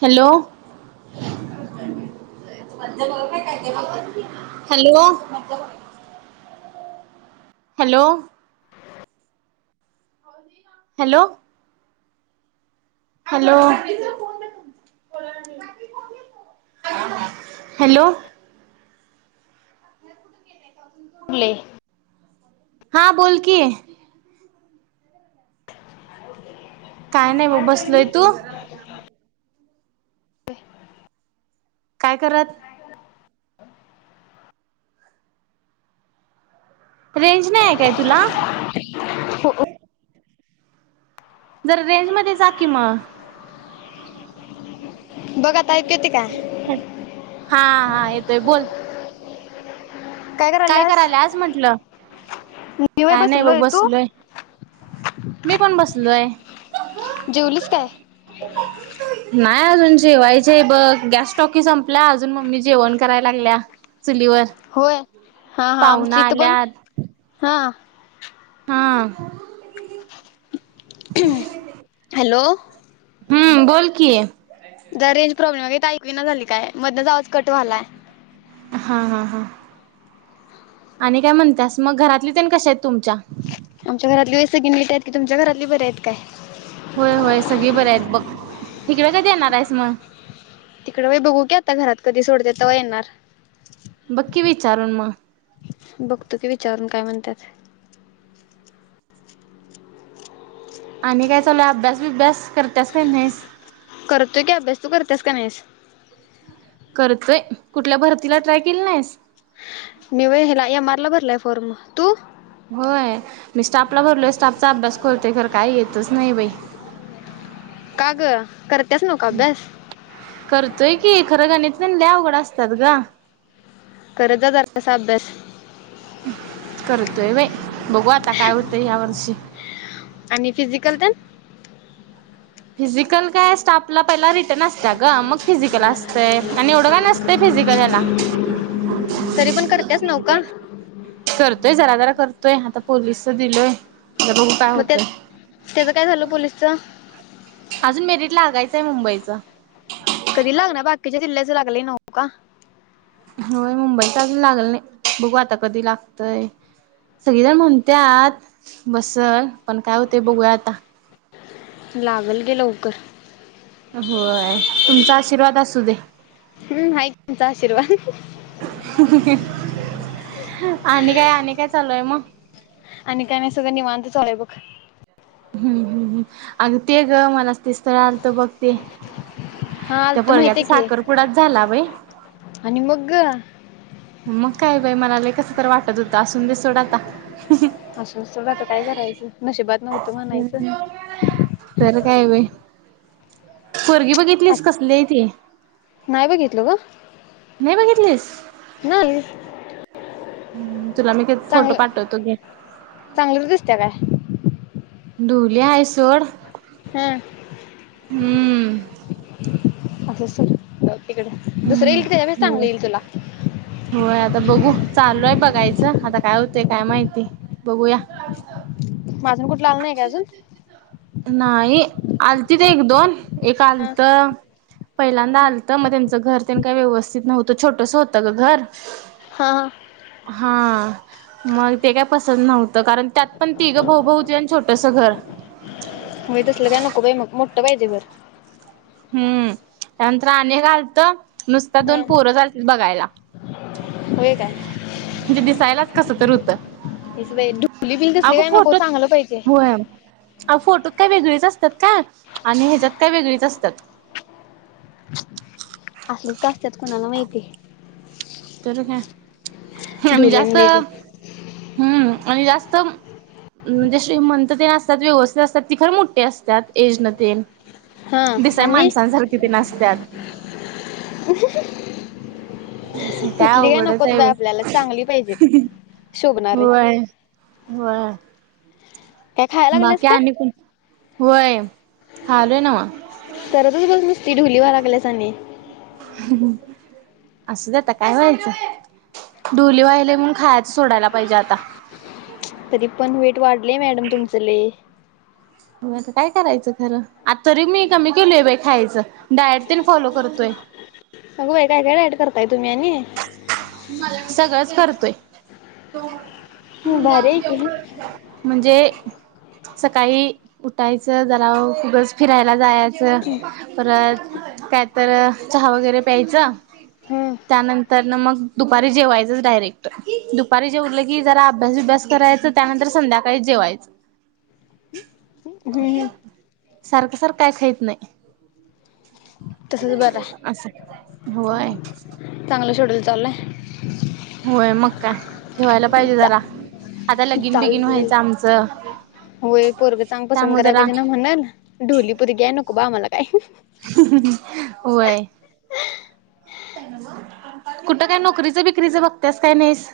Hello, hello, hello, hello, hello, hello, ले हा बोल की, काय नाही ब बसलोय. तू? व्हय. काय करत? रेंज नाही आहे काय तुला? हो जरा रेंज मध्ये जा की म. बघत ऐकु येते काय? हा हा, येतोय बोल. काय कराल्यास? करायला आज म्हंटलं मी वय काय नाही बघ बसलोय. तू? मी पण बसलोय जेवलीस काय? नाय अजून जेवायचीये बघ, गॅस टॉकी संपला. अजून मम्मी जेवण कराय लागल्या. चुलीवर होय, हा हा, पाहुना आमची इथ पण आल्यात हा, हम हॅलो. हम्म बोल कि. जरा रेंज प्रॉब्लेम आहे गं, इथं ऐकु ईना झालय काय, मधनच आवाज कट व्हालाय हा हा हा, आणि काय म्हणत्यास, मग घरातले ते कशा आहेत तुमच्या? आमच्या घरातली वै सगळी नीट आहेत की, तुमच्या घरातली बरी आहेत काय? होय होय सगळे बरे आहेत बघ, हीकडे कधी येणार आहेस मग? तिकडे वय बघू की आता घरात कधी सोडत्यात तवा येणार. बघ की विचारून मग. बघतो की विचारून काय म्हणतात. आणि काय चालूय अभ्यास बिभ्यास करत्यास कि नाहीसं. करतोय की अभ्यास तू करतेस का नाहीस? करतोय. कुठल्या भरतीला ट्राय केली नाहीस. मी व्हयं व हेला एम आर ला भरलाय फॉर्म. तु होय, मी स्टाफला भरलोय. स्टाफचा अभ्यास करतोय खर काही येतच नाही बाई का ग करतेस नवका अभ्यास. करतोय की खरं गाणित तेन लय अवघड असतात गं करत जा जरासा अभ्यास करतोय बाई, बघू आता काय होतंय या वर्षी. आणि फिजिकल तेन? फिजिकल काय स्टाफला पहिला रिटर्न अस त्या ग मग फिजिकल असतंय आणि एवढं काय नसतंय फिजिकल याला तरी पण करतेच नव का [inaudible] करतोय जरा-जरा करतोय आता पोलीसचं दिलोय आता बघू काय मग त्या होतय. त्याचं काय झालं पोलिसचं? अजून मेरीट लागायचंय मुंबईचं कधी लागणार बाकीच्या जिल्याच लागलय नव का? होय, मुंबईच अजून लागल नाही बघू आता कधी लागतय. सगळेजण म्हणत्यात बसल पण काय होते बघूया आता. लागल की लवकर होय, तुमचा आशीर्वाद असू दे. हम्म, हाय की आमचा आशीर्वाद आणि काय-आणि काय चालू आहे. मग आणि काय नाही सगंळ निवांत चालुय बघ. हम्म-हम्म् अग ते ग मला ते स्थळ आलत बघ ते हा त्या आलतं पोरंघ्याचा माहितीये की साखर पुुडाच झाला बाई आणि मग गं मग काय बाई मला लय कसं तर वाटत होतं असून दे सोड आता असु दे सोड आता काय करायचं नशिबात नव्हतं म्हणायचं. तर काय बाय पोरगी बघितलीस कसली असं आहे ति. नाही बघितलो गं. नाही बघितलीस. नाही. हं तुला मी फोटो पाठवतो घे. चांगलच दिसत्या काय? ढोली हाय सोड हां हम्म असुदे सोड जाऊ दे. तिकड दुसरं येईल की त्याज्यापेक्षा चांगलं हो येईल तुला होय, आता बघू चालूयं बघायचं आता काय होतय काय माहिती बघूया. मं अजून कुठलं आलं नायी काय अजून? नायी आलतीत एक दोन एक हा आलंत पहिल्यांदा हा आलतं मग त्यांचं घर तेन काय व्यवस्थित नव्हतं छोटस होतं ग घर. हां हां. हां मग ते काय पसंत नव्हतं कारण त्यात पण तिघं भाऊ-भाऊ हुतीत अ तसं घर. व्हय तसलं काय नको बाई मग मोठं पाहिजे घर हुं त्यानंतर आणि आलतं नुसतं दोन हं पोरंच आलतीत बघायला. होय काय? म्हंजी दिसायलाच कसं तर हुत. ईस बाई ढोली बीली तसली काय नको सांगायला चांगल पाहिजे आव फोटोत काय वेगळीच असत्यात काय आणि ह्याच्यात काय वेगळीच असत्यात. असलीच का असत्यात कुणाला माहिती.? तर ह्या हां आम्ही ढोलीन जास्त. बिली हुं आणि जास्त उं म्हणजे श्रीमंत तेन असत्यात व्यवस्थित असतात ती खर मोठ्ठी असतात एज न तेन हा दिसाय आणि माणसासारखी तेन असत्यात [inaudible] ह [unintelligible] कसं काय तसली अवघडच नकोत बाई आपल्याला हाय, चांगली पाहिजेत शोभणारे होय होंय. काय खायला लागल्यास बाकी का आणि कोण होय खायालय नव्ह. चरतच बस नुसती ढुली व्हा लागल्यास आणि [inaudible] असु दे आता काय व्हायच ढोली व्हायलोय म्हणून खायच सोडायला पाहिजे आता तरी पण वेट वाढलय मॅडम तुमचं लय मग आता काय करायचं खर आता तरी मी कमी केलय बाई खायचं. डायट येन फॉलो करतोय. अगं बाई काही काही डायट करताय तुम्ही आणि? सगळंच करतोय. [inaudible] हं, भारी आहे की म्हणजे? सकाळी उठायचं जरा ऊगच फिरायला जाया असं परत काय तर चहा वगैरे प्यायचं हं त्यानंतर नं मग दुपारी जेवायचच डायरेक्ट दुपारी जेवल की जरा अभ्यास बिभ्यास करायच त्यानंतर संध्याकाळीच जेवायचं हं हं सारखं सारखं काय खाहीत नायी. तसंच बरं असं होंय. चांगल शेड्यूल चालायं. होय मगं काय ठेवायला पाहिजे चा जरा चालतंय लगिन बिगन चालतंय व्हायचं आमचं. होय पोरग चांगल पसंद त्यामुळे कराय जरा पाहिजे नां म्हणालं ढोलीपोरगी नको का बा आम्हाला काय हं हं--होय कुठं काय नोकरीच बिक्रीच बघतेस काय नाहीस?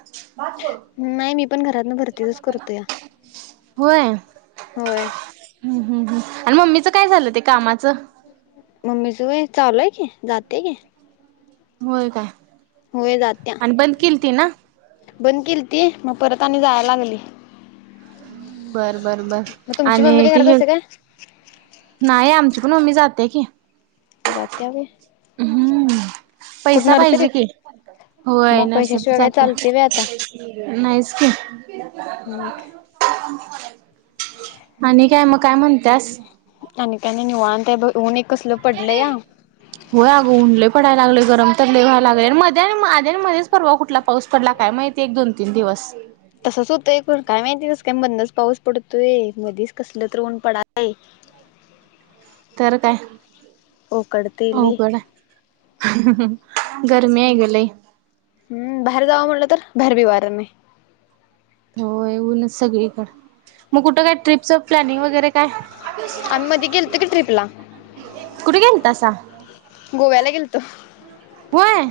नाही मी पण घरातन भरतीचच करतोया होय होय हम हम हम आणि मम्मीच काय झाल ते कामाच? मम्मीच होय चालू आहे की जाते की. होय काय? होय जात्या आणि बंद केलती ना बंद केलती मग परत आणि जायला लागली. बर बर बर मग तुमची आणि मम्मी काय ते करत हे असते काय नाय आमची पण मम्मी जाते की जात्या व्हय हम्म कुठ पैसा पाहिजे कि नर्सरीत होय मग नर्सरीत पैशाशिवाय काय जात्या. चालते व्हय आता नाहीच की मग [inaudible] [inaudible] आणि काय मग काय म्हणत्यास? आणि काय नाही निवांत आहे बग ऊन एक कसलं पडलं या. होय अगं ऊन लय पडायला लागलय गरम तर लय व्हायला लागले आणि मध्ये आणि आधी आणि मधेच परवा कुठला पाऊस पडला काय माहिती एक दोन तीन दिवस. तसच होतंय पण काय माहिती कसं काय बंदच पाऊस पडतोय मध्येच कसल तर ऊन पडायलय तर काय, ओकडतय लय अवघड हाय. गर्मी आहे ग लय. हम्म बाहेर जावं म्हटलं तर बाहेर बि वार नाही. होय ऊनच सगळीकडे मग कुठं काय ट्रिपचं प्लॅनिंग वगैरे काय [inaudible] आम्ही मध्ये गेलतो की ट्रिपला कुठ गेलातसा. गोव्याला गेलतो. व्हय,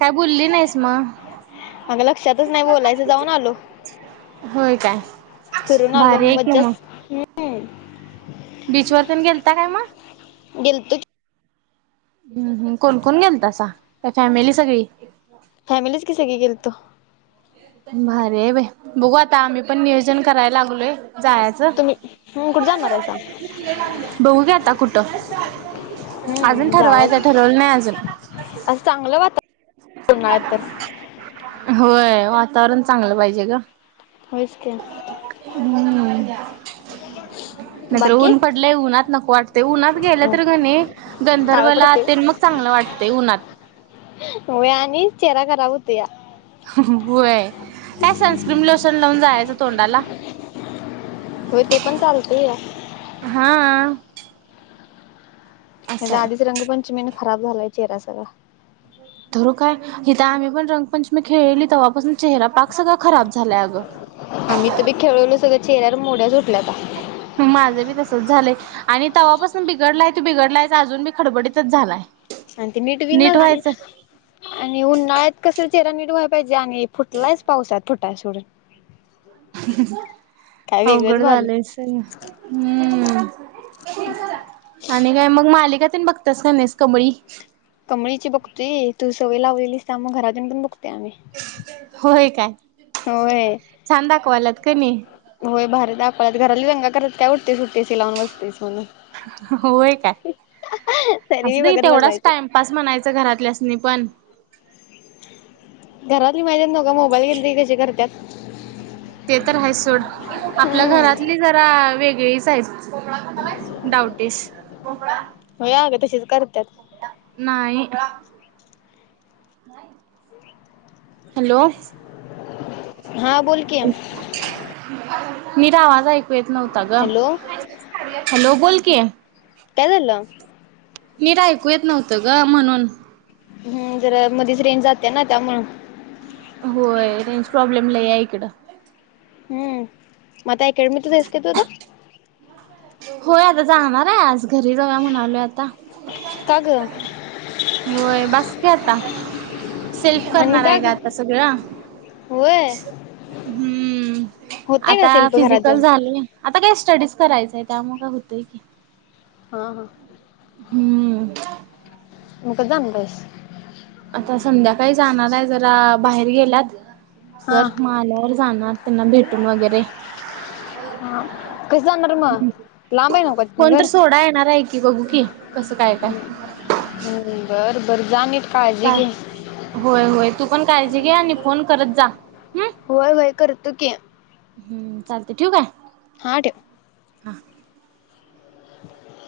काय बोलली नाहीस मग. अग लक्षातच नाही बोलायचं जाऊन आलो. होय काय फिरून आलो भारी आहे कि मज्जाच मग. बीच वर तेनं गेलता काय मग? गेलतो की. हम् हम् कोणकोण गेलतसा का फॅमिली सगळी. फॅमिलीच की सगळी गेलतो. भारी हाय बाई बघू आता आम्ही पण नियोजन कराय लागलोय. जायच, तुम्ही हम्म कुठे जाणार आहे सांग बघू की आता कुठं! अजून हम्म ठरवायचं जावाच आहे ठरवलं नाही अजून. असं चांगलं वातावरण [inaudible] उन्हाळ्यात तर होय वातावरण चांगलं पाहिजे ग. होयच की. हम्म [inaudible] नाहीतर बाकी ऊन पडलंय उन्हात नको वाटतेय उन्हात गेलं तर का नई काळ गंधर्वला पडते तेन मग चांगलं वाटतेय उन्हात. होय आणि चेहरा खराब होतुया. होय काय सनस्क्रीम लोशन लावून जायचं तोंडाला. होय ते पण चालतय या. हा. त्यात असं आहे आधीच रंगपंचमीने खराब झालाय चेहरा सगळा. तर काय इथ आम्ही पण रंगपंचमी खेळली तेव्हापासून चेहरा पाक सगळा खराब झालाय अगं. आम्ही तरी खेळुन सगळ्या चेहऱ्याला मोड्याच उठल्याता. माझं बी तसंच झालंय. आणि तव्हापासून बिघडलाय तो बिघडलायच अजून बी खरबडीतचं झालायं. आणि ते नीट बी व्हीना आणि आणि उन्हाळ्यात कसं चेहरा नीट व्हायला पाहिजे आणि फुटलायच पावसात फुटायचं सोडून. काय वेगळंच अवघड व्हालय झालयचं तेच ना हम्म. आणि काय मग मालिका तेन बघतीयास काय नाहीस कमळी कमळीची बघतोय तू सवय लावलेलीस त्यामुळं घरात येऊन पण बघतोय आम्ही होय काय. होय. छान दाखवाल्यात कणी. होय भारी दाखवाल्यात, घरातली दंगा कराल्यात काय उठतयीस सुटतयीस ते लावून बसतयीस म्हणून. होय काय, तरी बी असुदे की बघत तेवढाच बसायचं टाईम पास म्हणायचं घरातल्यासनी पण. घरातली माझ्या माझा मोबाईल घेतलं की कशी करत्यात. ते तर आहेच सोड आपल्या हम्म घरातली जरा वेगळीच हायीत भोपळा खाणार आहेस, गवटीच भोपळा. होय अगं तशीच करत्यात. नाही भोपळा. हॅलो. हां बोलकी. नीट आवाज ऐकू येतं नव्हता गं, हॅलो हॅलो बोल की. काय झालं? नीट ऐकू येतं नव्हतं गं म्हणून. हम् जरा मधीच रेंज जातीया ना त्यामुळं. होय रेंज प्रॉब्लेम लय हाय इकडं. हम्म म आता अकॅडमीतच आहेस काय तू आता? होय अगं जाणार आहे, आज घरी जाऊया म्हणालोय आता. का ग होय बास की आता. सेल्फ आणि करणार का आहे गं ग आता सगळं. होय हम्म होते का आता शिल्प फिजिक घरात जाऊन ली आता काय स्टडीच करायचंय त्यामुळं हुतयं की. हा हा. हम्म. उगाच आणला आहेस. आता संध्याकाळी जाणार आहे जरा बाहेर गेल्यात. हा तर म आल्यावर जाणार त्यांना भेटून वगैरे. ह कसं जाणार म लां कोण तर सोडाय येणार हाय की बघू की कसं काय काय. हम्म बरं बरं जा निट काळजी काय घे. होय होय तू पण काळजी घे आणि फोन करत जा. हम्म होय होय करतो की. हम्म चालतंय ठेवू काय? हा ठेव. हा [inaudible]